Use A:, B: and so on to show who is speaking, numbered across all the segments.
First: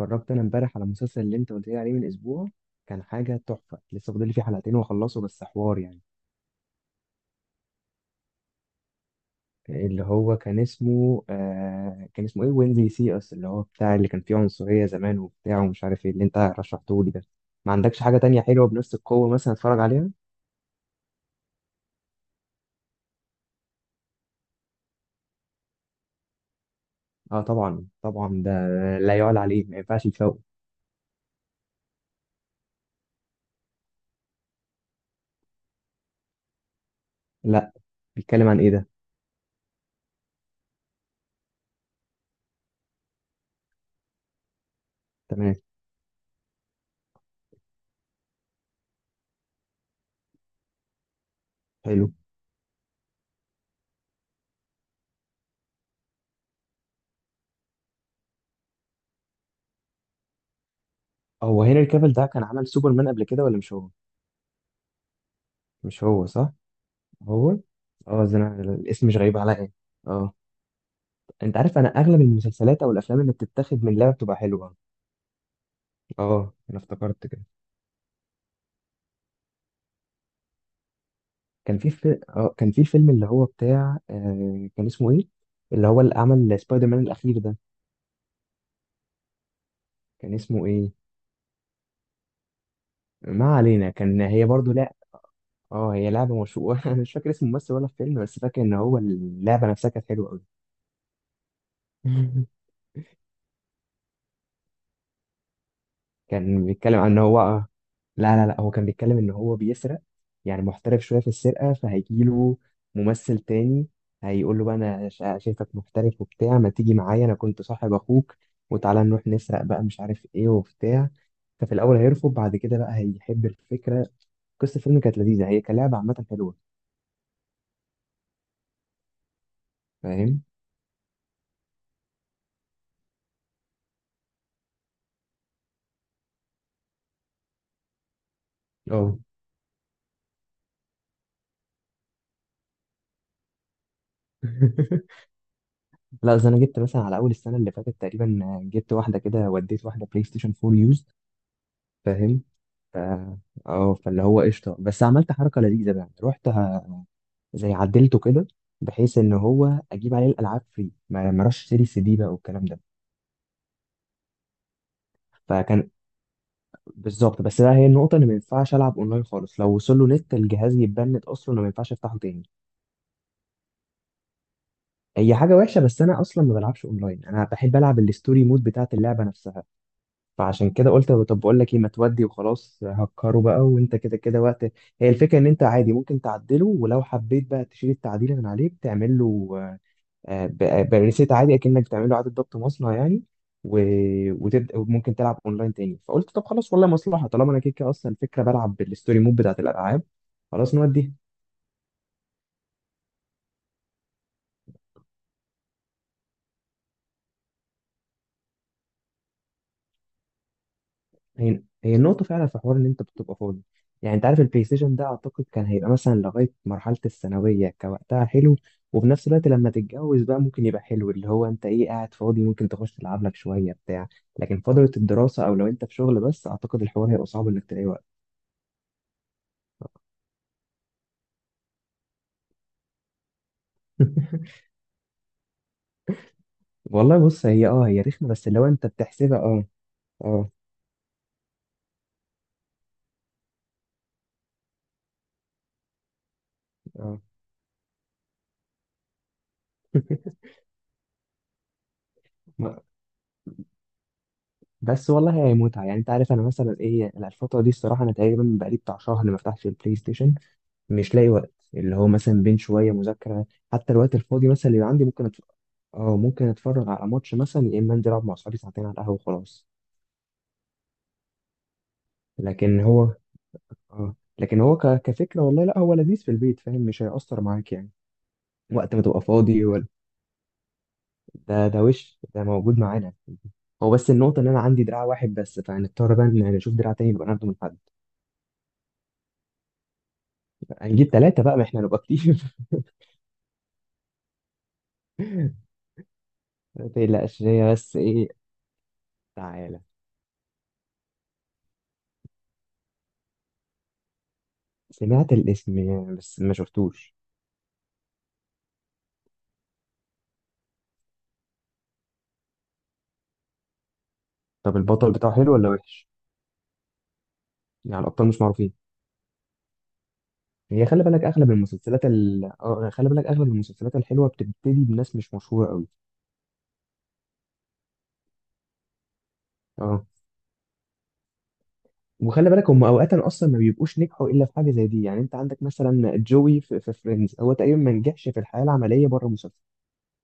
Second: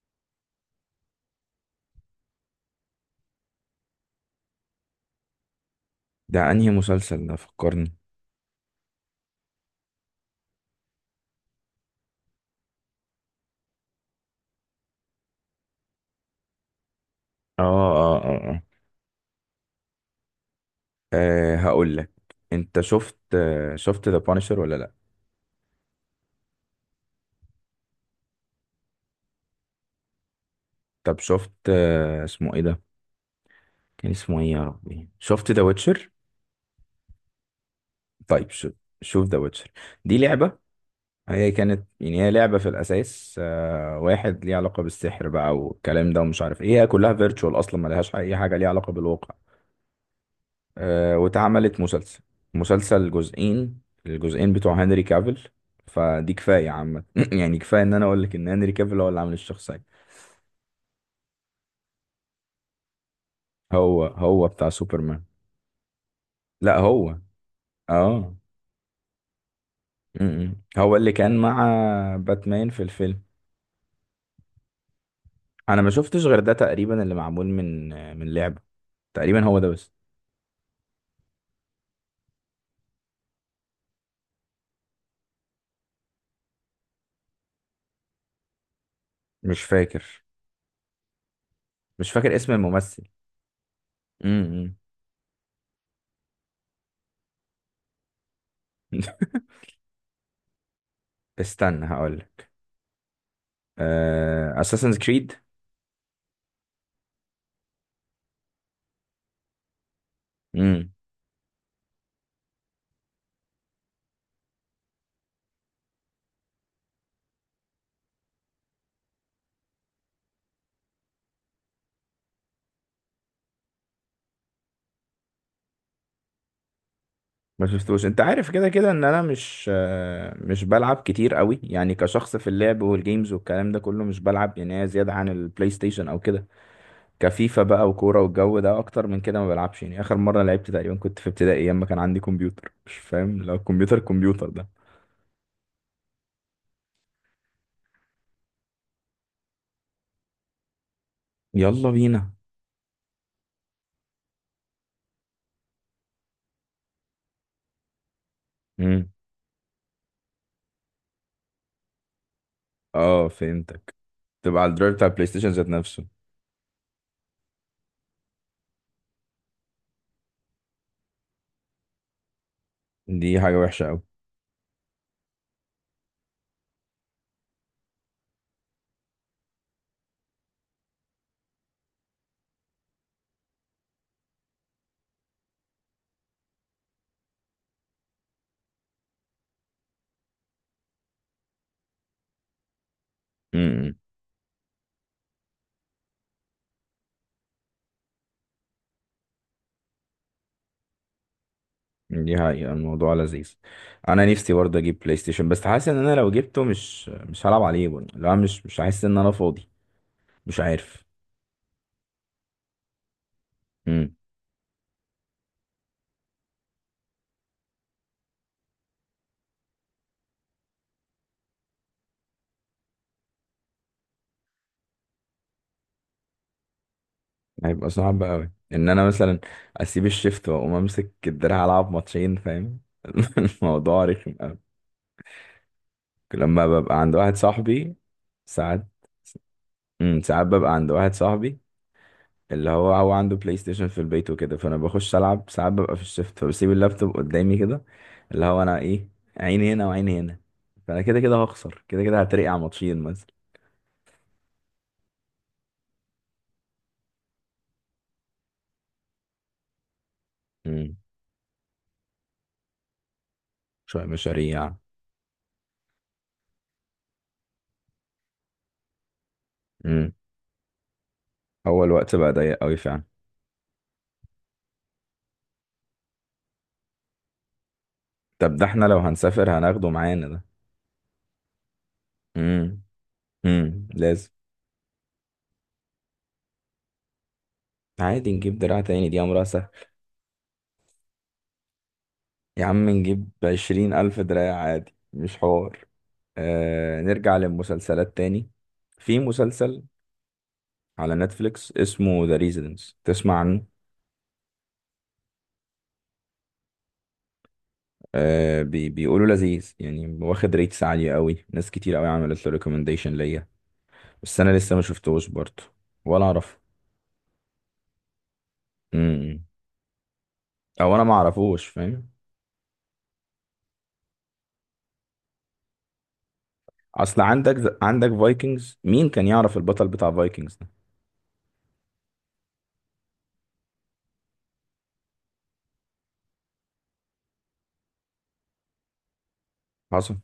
A: اتفرجت انا امبارح على المسلسل اللي انت قلت لي عليه من اسبوع. كان حاجه تحفه، لسه فاضل لي فيه حلقتين واخلصه، بس حوار يعني.
B: ده انهي مسلسل ده؟ فكرني.
A: اللي هو كان اسمه كان اسمه ايه، وين زي سي اس، اللي هو بتاع اللي كان فيه عنصريه زمان وبتاع ومش عارف ايه، اللي انت رشحته لي ده.
B: اه
A: ما عندكش حاجه
B: اه اه
A: تانية
B: اه,
A: حلوه بنفس القوه مثلا اتفرج عليها؟
B: هقول لك. انت شفت ذا بانشر ولا لا؟
A: اه طبعا طبعا، ده لا يعلى عليه، ما ينفعش يتفوق.
B: طب شفت، اسمه ايه ده؟ كان اسمه ايه يا ربي؟ شفت ذا ويتشر؟
A: لا، بيتكلم
B: طيب
A: عن ايه
B: شوف،
A: ده؟
B: شوف ذا ويتشر، دي لعبة. هي كانت يعني هي لعبة في الأساس، واحد ليه علاقة بالسحر
A: تمام.
B: بقى والكلام ده ومش عارف ايه، هي كلها فيرتشوال أصلا، ملهاش أي حاجة ليها علاقة بالواقع. واتعملت
A: حلو.
B: مسلسل، مسلسل جزئين، الجزئين بتوع هنري كافيل. فدي كفاية عامة يعني كفاية ان انا اقول لك ان هنري كافيل هو اللي عامل الشخصية.
A: هو هنري كافيل ده كان عمل سوبرمان قبل كده ولا مش هو؟
B: هو هو بتاع سوبرمان.
A: مش هو صح؟
B: لا هو.
A: هو. اه
B: اه.
A: ده أنا الاسم مش غريب عليا. اه.
B: م-م. هو اللي كان
A: انت
B: مع
A: عارف انا اغلب
B: باتمان في
A: المسلسلات او الافلام
B: الفيلم.
A: اللي بتتاخد من لعبه بتبقى حلوه.
B: انا ما شفتش غير ده
A: اه انا
B: تقريبا اللي
A: افتكرت كده.
B: معمول من لعبة. تقريبا هو ده بس.
A: كان في فيلم اللي هو بتاع كان اسمه ايه، اللي هو اللي عمل سبايدر مان الاخير ده،
B: مش فاكر،
A: كان اسمه ايه؟
B: مش فاكر اسم الممثل.
A: ما علينا، كان هي برضو
B: م-م.
A: لا. اه هي لعبه مشهوره. انا مش فاكر اسم الممثل ولا الفيلم، بس فاكر ان هو اللعبه نفسها كانت حلوه قوي.
B: استنى هقول لك: اساسنز كريد.
A: كان بيتكلم عن ان هو لا، هو كان بيتكلم ان هو بيسرق، يعني محترف شويه في السرقه، فهيجيله ممثل تاني هيقول له بقى انا شايفك محترف وبتاع، ما تيجي معايا انا كنت صاحب اخوك وتعالى نروح نسرق بقى مش عارف ايه وبتاع. ففي الاول هيرفض، بعد كده بقى هيحب الفكره. قصه الفيلم كانت لذيذه، هي كلعبه عامه حلوه.
B: ما شفتوش. انت عارف كده كده ان انا مش،
A: فاهم.
B: مش بلعب كتير قوي يعني. كشخص في اللعب والجيمز والكلام ده كله مش بلعب يعني، هي زيادة عن البلاي ستيشن او كده، كفيفا بقى وكورة والجو ده اكتر
A: اه.
B: من كده ما بلعبش يعني. اخر مرة لعبت تقريبا كنت في ابتدائي ايام ما كان عندي كمبيوتر، مش فاهم لو كمبيوتر، ده.
A: لا اصل انا جبت مثلا على اول السنه اللي فاتت تقريبا، جبت واحده كده وديت واحده بلاي ستيشن 4 يوز.
B: يلا بينا.
A: فاهم. ف... اه فاللي هو قشطه، بس عملت حركه لذيذه بقى، رحت زي عدلته كده،
B: امم.
A: بحيث ان هو اجيب عليه الالعاب فري، ما اروحش اشتري سي دي بقى والكلام ده.
B: اه، فهمتك، تبقى على الدرايف بتاع البلاي ستيشن ذات
A: فكان
B: نفسه.
A: بالظبط. بس بقى هي النقطه ان ما ينفعش العب اونلاين خالص، لو وصل له نت الجهاز يتبند اصلا وما ينفعش افتحه تاني.
B: دي حاجة وحشة
A: هي حاجه وحشه بس انا اصلا ما بلعبش اونلاين، انا بحب العب الستوري مود بتاعت اللعبه نفسها. فعشان كده قلت طب بقول لك ايه، ما تودي وخلاص، هكره بقى وانت كده كده وقت. هي الفكره ان انت عادي ممكن تعدله، ولو حبيت بقى تشيل التعديل من عليه بتعمل له بريسيت عادي، اكنك بتعمل له اعاده ضبط مصنع يعني. و...
B: قوي.
A: وتبدا وممكن تلعب اونلاين تاني. فقلت طب خلاص والله مصلحه، طالما انا كده كده اصلا الفكره بلعب بالستوري مود بتاعت الالعاب، خلاص نوديها.
B: دي حقيقة الموضوع لذيذ. انا نفسي برضه اجيب بلاي ستيشن، بس حاسس ان انا لو جبته مش، هلعب عليه برضه. لا، مش، هحس ان انا فاضي. مش عارف.
A: هي هي النقطة فعلا في حوار، إن أنت بتبقى فاضي.
B: امم.
A: يعني أنت عارف البلاي ستيشن ده أعتقد كان هيبقى مثلا لغاية مرحلة الثانوية كوقتها حلو. وفي نفس الوقت لما تتجوز بقى ممكن يبقى حلو، اللي هو أنت إيه قاعد فاضي ممكن تخش تلعب لك شوية بتاع. لكن فترة الدراسة أو لو أنت في شغل بس أعتقد الحوار هيبقى صعب إنك تلاقي
B: هيبقى
A: وقت.
B: صعب قوي ان انا مثلا اسيب الشيفت واقوم امسك الدراع العب ماتشين، فاهم؟ الموضوع رخم قوي. لما ببقى عند
A: والله
B: واحد
A: بص هي أه
B: صاحبي.
A: هي رخمة، بس لو
B: ساعات.
A: أنت بتحسبها أه.
B: امم، ساعات
A: أه.
B: ببقى عند واحد صاحبي اللي هو هو عنده بلاي ستيشن في البيت وكده، فانا بخش العب. ساعات ببقى في الشفت فبسيب اللابتوب
A: أه.
B: قدامي كده، اللي هو انا ايه، عيني هنا وعيني هنا. فانا كده كده هخسر، كده كده هترقع
A: ما-
B: ماتشين مثلا.
A: بس والله هي متعة، يعني أنت عارف أنا مثلا إيه الفترة دي الصراحة أنا تقريبا بقالي بتاع شهر ما فتحتش البلاي ستيشن.
B: امم.
A: مش لاقي وقت اللي هو مثلا بين شويه مذاكره. حتى
B: شويه
A: الوقت الفاضي مثلا
B: مشاريع.
A: اللي عندي ممكن أتف... اه ممكن اتفرج على ماتش مثلا، يا اما انزل العب مع اصحابي ساعتين على القهوه وخلاص.
B: امم. هو الوقت بقى ضيق قوي
A: لكن
B: فعلا.
A: هو اه لكن هو كفكره والله لا هو لذيذ في البيت، فاهم مش هيأثر معاك يعني.
B: طب ده احنا
A: وقت
B: لو
A: ما تبقى
B: هنسافر
A: فاضي. ولا
B: هناخده معانا ده.
A: ده ده وش ده موجود
B: امم.
A: معانا.
B: امم،
A: هو بس
B: لازم.
A: النقطة إن أنا عندي دراع واحد بس، فهنضطر بقى إن نشوف دراع تاني نبقى ناخده من حد.
B: عادي نجيب دراع تاني، دي امرها سهل.
A: هنجيب تلاتة بقى، ما إحنا نبقى كتير.
B: يا عم نجيب 20 الف دراع عادي، مش حوار.
A: ما
B: آه، نرجع
A: تقلقش هي بس
B: للمسلسلات
A: إيه.
B: تاني. في
A: تعالى.
B: مسلسل على نتفليكس اسمه ذا ريزيدنس، تسمع عنه؟
A: سمعت الاسم يعني بس ما شفتوش.
B: آه، بيقولوا لذيذ يعني، واخد ريتس عالية قوي، ناس كتير قوي عملت له ريكومنديشن ليا، بس انا لسه
A: طب
B: ما
A: البطل
B: شفتهوش
A: بتاعه حلو
B: برضه.
A: ولا وحش؟
B: ولا اعرف.
A: يعني الابطال مش معروفين.
B: امم.
A: هي
B: او انا
A: خلي
B: ما
A: بالك اغلب
B: اعرفوش،
A: المسلسلات
B: فاهم؟
A: ال... آه، خلي بالك اغلب المسلسلات الحلوه بتبتدي بناس مش مشهوره قوي.
B: اصل عندك، فايكنجز، مين كان يعرف البطل
A: اه
B: بتاع فايكنجز ده؟
A: وخلي بالك هم اوقات اصلا ما بيبقوش نجحوا الا في حاجه زي دي. يعني انت عندك مثلا جوي في فريندز هو تقريبا ما نجحش في الحياه العمليه بره المسلسل.
B: حصل.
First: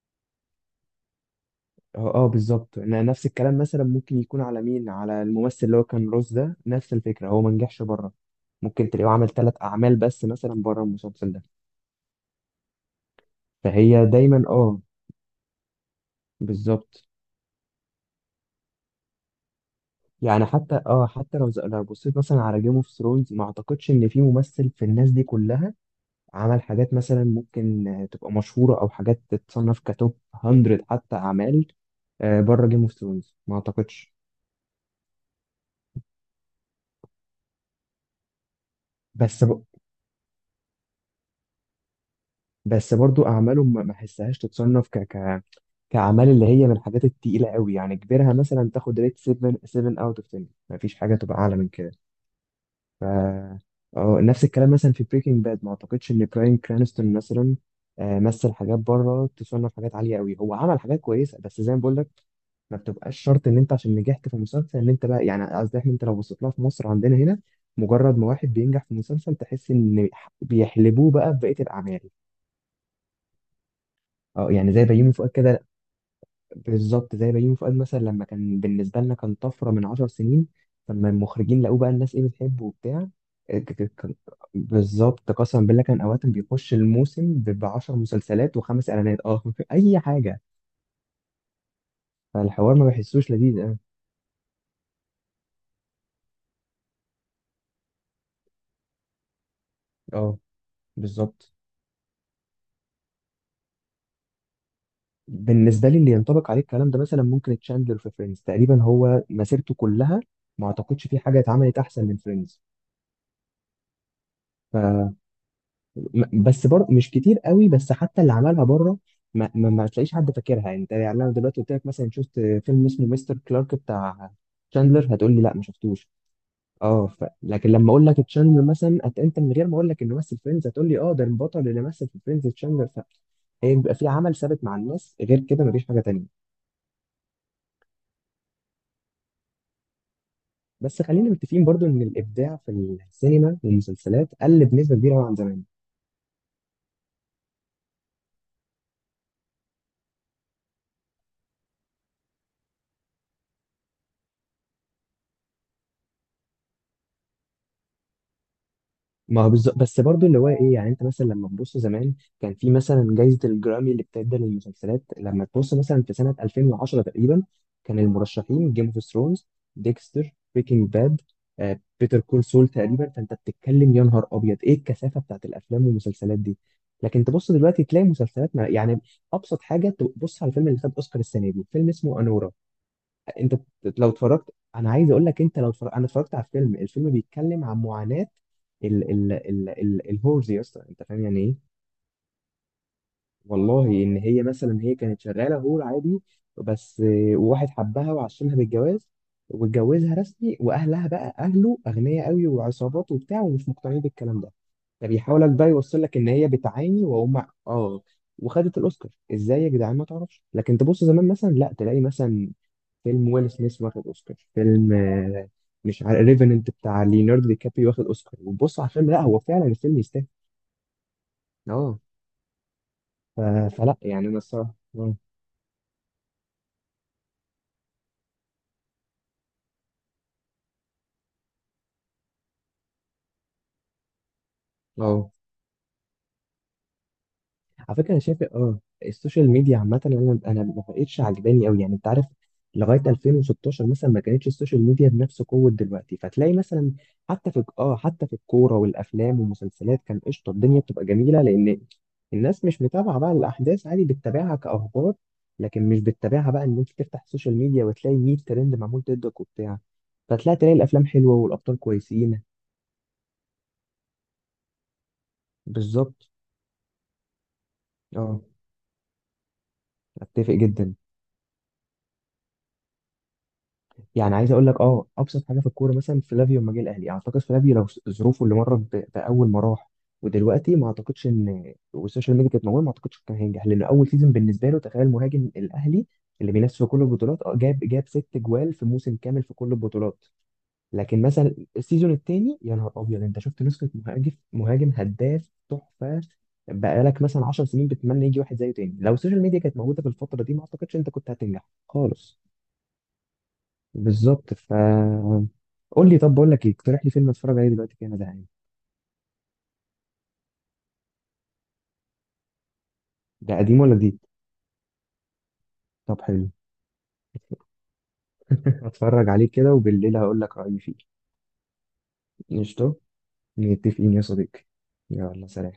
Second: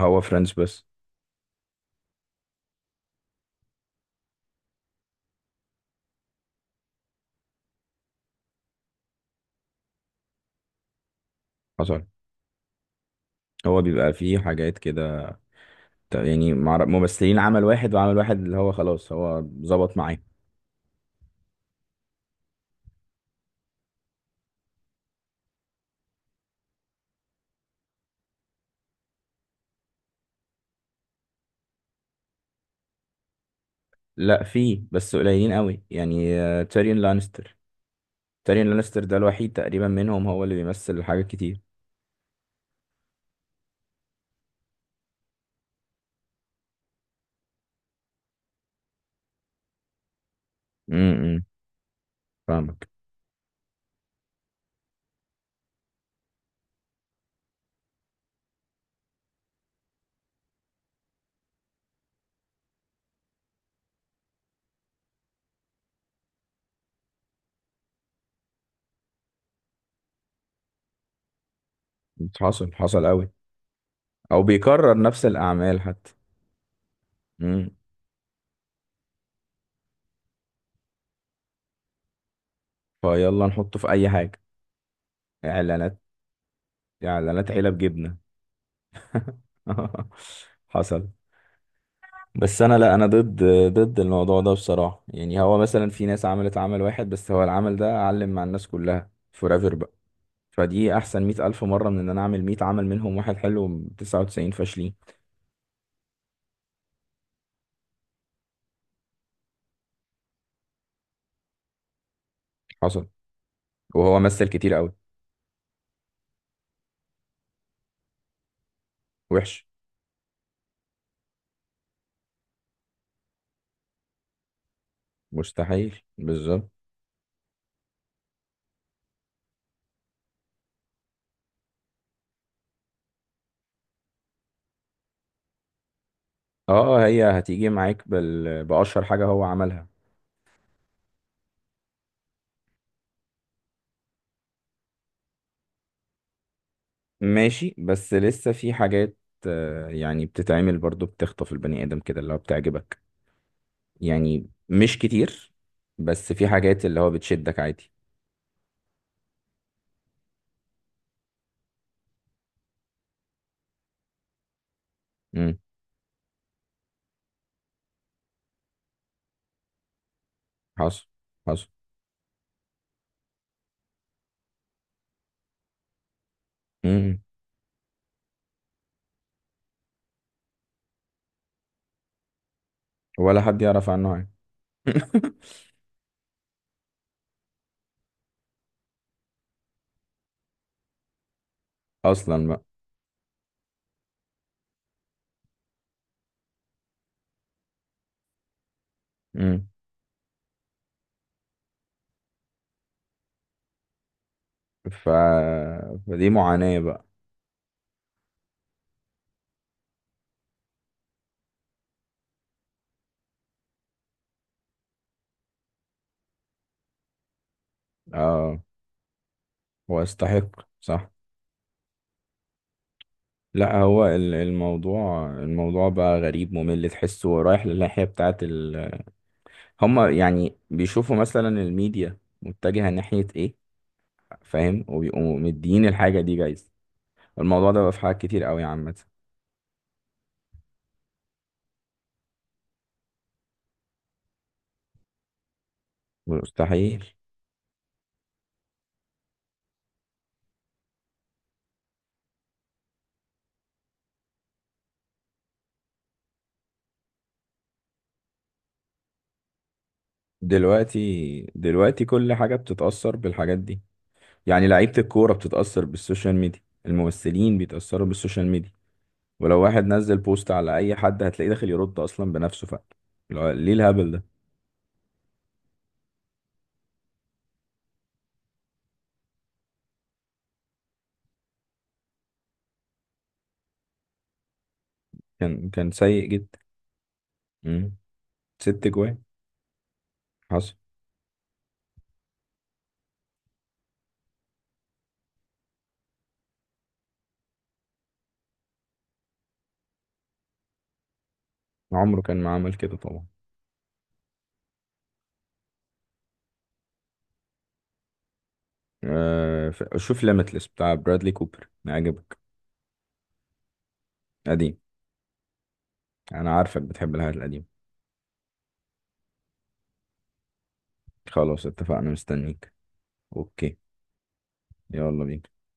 B: هو فرنش بس.
A: اه اه بالظبط. نفس الكلام مثلا ممكن يكون على مين، على الممثل اللي هو كان روز ده، نفس الفكره هو ما نجحش بره. ممكن تلاقيه عمل ثلاث اعمال بس مثلا بره المسلسل ده.
B: حصل. هو
A: فهي
B: بيبقى فيه
A: دايما
B: حاجات
A: اه.
B: كده،
A: بالظبط.
B: ممثلين عمل واحد وعمل واحد اللي هو خلاص هو ظبط معاه.
A: يعني حتى اه حتى لو لو بصيت مثلا على جيم اوف ثرونز ما اعتقدش ان في ممثل في الناس دي كلها عمل حاجات مثلا ممكن تبقى مشهورة او حاجات تتصنف كتوب 100 حتى اعمال بره جيم اوف ثرونز ما اعتقدش.
B: لا فيه بس قليلين قوي يعني، تيريون لانستر. تيريون لانستر ده
A: بس
B: الوحيد
A: ب...
B: تقريبا منهم هو اللي بيمثل حاجات كتير.
A: بس برضو اعماله ما احسهاش تتصنف كاعمال اللي هي من الحاجات التقيلة قوي، يعني كبيرها مثلا تاخد ريت 7 اوت اوف 10، ما فيش
B: امم.
A: حاجة تبقى اعلى من كده.
B: فاهمك.
A: ف اه نفس الكلام مثلا في بريكنج باد ما اعتقدش ان براين كرانستون مثلا مثل حاجات بره تصنف حاجات عاليه قوي. هو عمل حاجات كويسه بس زي ما بقول لك ما بتبقاش شرط ان انت عشان نجحت في مسلسل ان انت بقى يعني، قصدي احنا انت لو بصيت لها في مصر عندنا هنا مجرد ما واحد بينجح في مسلسل تحس ان بيحلبوه بقى في بقيه الاعمال.
B: حصل. حصل قوي. او
A: اه يعني زي
B: بيكرر
A: بيومي
B: نفس
A: فؤاد كده.
B: الاعمال حتى.
A: بالظبط زي بيومي
B: امم.
A: فؤاد مثلا، لما كان بالنسبة لنا كان طفرة من عشر سنين، لما المخرجين لقوه بقى الناس ايه بتحبه وبتاع.
B: فيلا
A: آه، ك-
B: نحطه في
A: ك-
B: اي
A: كان-
B: حاجه.
A: بالظبط قسما بالله
B: اعلانات.
A: كان أوقات بيخش الموسم
B: اعلانات
A: ب
B: علب
A: 10
B: جبنه.
A: مسلسلات وخمس إعلانات اه. أي حاجة.
B: حصل. بس
A: فالحوار
B: انا
A: ما
B: لا، انا
A: بحسوش
B: ضد،
A: لذيذ اه.
B: الموضوع ده بصراحه يعني. هو مثلا في ناس عملت عمل واحد بس هو العمل ده علم مع الناس كلها فورايفر بقى.
A: اه
B: فدي احسن مئة
A: بالظبط.
B: الف مره من ان انا اعمل 100 عمل منهم واحد حلو 99 فاشلين.
A: بالنسبة لي اللي ينطبق عليه الكلام ده مثلا ممكن تشاندلر في فريندز تقريبا هو مسيرته كلها، ما أعتقدش في حاجة اتعملت أحسن من فريندز.
B: حصل. وهو مثل كتير قوي.
A: مش كتير قوي، بس حتى اللي عملها بره ما,
B: وحش.
A: ما, ما تلاقيش حد فاكرها يعني. انت يعني انا دلوقتي قلت لك مثلا شفت فيلم اسمه مستر كلارك بتاع تشاندلر هتقول لي لا ما
B: مستحيل.
A: شفتوش.
B: بالظبط.
A: لكن لما اقول لك تشاندلر مثلا انت من غير ما اقول لك انه مثل فريندز هتقول لي اه ده البطل اللي مثل في فريندز تشاندلر. هي بيبقى في عمل ثابت مع الناس غير كده مفيش حاجه تانية.
B: اه، هي هتيجي معاك بأشهر حاجة هو عملها.
A: بس خلينا متفقين برضو ان الابداع في السينما والمسلسلات قل بنسبه كبيره أوي عن زمان.
B: ماشي، بس لسه في حاجات، يعني بتتعمل برضو بتخطف البني آدم كده اللي هو بتعجبك. يعني مش كتير، بس في حاجات اللي هو بتشدك عادي.
A: ما هو بالظبط، بس برضو اللي هو ايه يعني انت مثلا لما تبص زمان كان في مثلا جائزة الجرامي اللي بتدى للمسلسلات، لما
B: امم.
A: تبص مثلا في سنة 2010 تقريبا كان المرشحين جيم اوف ثرونز، ديكستر، بريكنج
B: حصل.
A: باد،
B: حصل.
A: بيتر كول سول تقريبا، فانت بتتكلم يا نهار ابيض ايه الكثافة بتاعت الافلام والمسلسلات دي.
B: امم.
A: لكن تبص دلوقتي تلاقي مسلسلات، ما يعني ابسط حاجة تبص على الفيلم اللي خد اوسكار السنة دي فيلم اسمه انورا.
B: ولا حد يعرف
A: لو
B: عنه حاجة.
A: اتفرجت انا عايز اقول لك، انت لو اتفرجت انا اتفرجت على فيلم الفيلم بيتكلم عن معاناة ال الهورز يا اسطى انت فاهم يعني ايه.
B: أصلا بقى.
A: والله ان هي مثلا هي كانت شغاله هو عادي، بس واحد حبها وعشمها بالجواز
B: امم.
A: واتجوزها رسمي، واهلها بقى اهله اغنياء قوي وعصابات وبتاع ومش مقتنعين بالكلام ده.
B: ف...
A: فبيحاول بقى يوصل لك ان
B: فدي
A: هي
B: معاناة بقى.
A: بتعاني وهم اه. وخدت الاوسكار ازاي يا جدعان ما تعرفش. لكن تبص زمان مثلا لا تلاقي مثلا فيلم ويل سميث واخد اوسكار، فيلم مش عارف ريفننت بتاع ليوناردو دي كابريو واخد اوسكار
B: اه،
A: وبص على الفيلم لا هو فعلا الفيلم
B: هو
A: يستاهل.
B: يستحق، صح.
A: اه ف-
B: لا،
A: فلا
B: هو
A: يعني انا الصراحه
B: الموضوع، بقى غريب ممل تحسه رايح للناحية بتاعت ال... هما يعني بيشوفوا مثلا الميديا متجهة ناحية ايه، فاهم،
A: اه.
B: وبيقوموا مديين الحاجة دي جايزة. الموضوع ده بقى
A: على
B: في
A: فكره
B: حاجات
A: انا شايف
B: كتير قوي
A: اه
B: عامة.
A: السوشيال ميديا عامه انا ما بقتش عجباني قوي، يعني انت عارف لغايه 2016 مثلا ما كانتش السوشيال ميديا بنفس قوه دلوقتي، فتلاقي مثلا
B: مستحيل.
A: حتى في اه حتى في الكوره والافلام والمسلسلات كان قشطه، الدنيا بتبقى جميله لان الناس مش متابعه بقى الاحداث، عادي بتتابعها كاخبار، لكن مش بتتابعها بقى ان انت تفتح السوشيال ميديا وتلاقي 100 ترند معمول ضدك وبتاع، فتلاقي تلاقي الافلام حلوه
B: دلوقتي،
A: والابطال
B: كل
A: كويسين.
B: حاجة بتتأثر بالحاجات دي. يعني لعيبة الكورة بتتأثر
A: بالظبط.
B: بالسوشيال ميديا، الممثلين بيتأثروا
A: اه
B: بالسوشيال ميديا، ولو واحد نزل بوست
A: اتفق
B: على
A: جدا.
B: أي حد هتلاقيه داخل يرد أصلا بنفسه. فعلا ليه الهبل ده؟
A: يعني عايز اقول لك اه ابسط حاجه في الكوره مثلا، فلافيو لما جه الاهلي اعتقد فلافيو لو ظروفه اللي مرت باول ما راح ودلوقتي ما اعتقدش ان والسوشيال ميديا كانت موجوده، ما اعتقدش كان هينجح، لانه اول سيزون بالنسبه له تخيل مهاجم
B: كان،
A: الاهلي
B: سيء
A: اللي
B: جدا.
A: بينافس في كل البطولات اه جاب
B: مم.
A: جاب ست جوال
B: ست
A: في
B: جوان
A: موسم كامل في كل البطولات.
B: حصل.
A: لكن مثلا السيزون الثاني يا نهار ابيض انت شفت نسخه مهاجم هداف تحفه. بقالك مثلا 10 سنين بتتمنى يجي واحد زيه تاني. لو السوشيال ميديا كانت موجوده في الفتره دي ما اعتقدش انت كنت هتنجح
B: عمره كان
A: خالص.
B: ما عمل كده طبعا.
A: بالظبط ف. قول لي طب بقول لك ايه، اقترح لي فيلم اتفرج عليه دلوقتي كده انا زهقان.
B: شوف ليميتلس بتاع برادلي كوبر، عجبك؟
A: ده قديم ولا جديد؟
B: قديم.
A: طب حلو.
B: انا عارفك بتحب الحاجات القديمة.
A: اتفرج عليه كده وبالليل هقول لك رأيي فيه.
B: خلاص اتفقنا، مستنيك.
A: قشطة.
B: اوكي.
A: متفقين يا صديقي.
B: يلا بينا.
A: يلا سلام.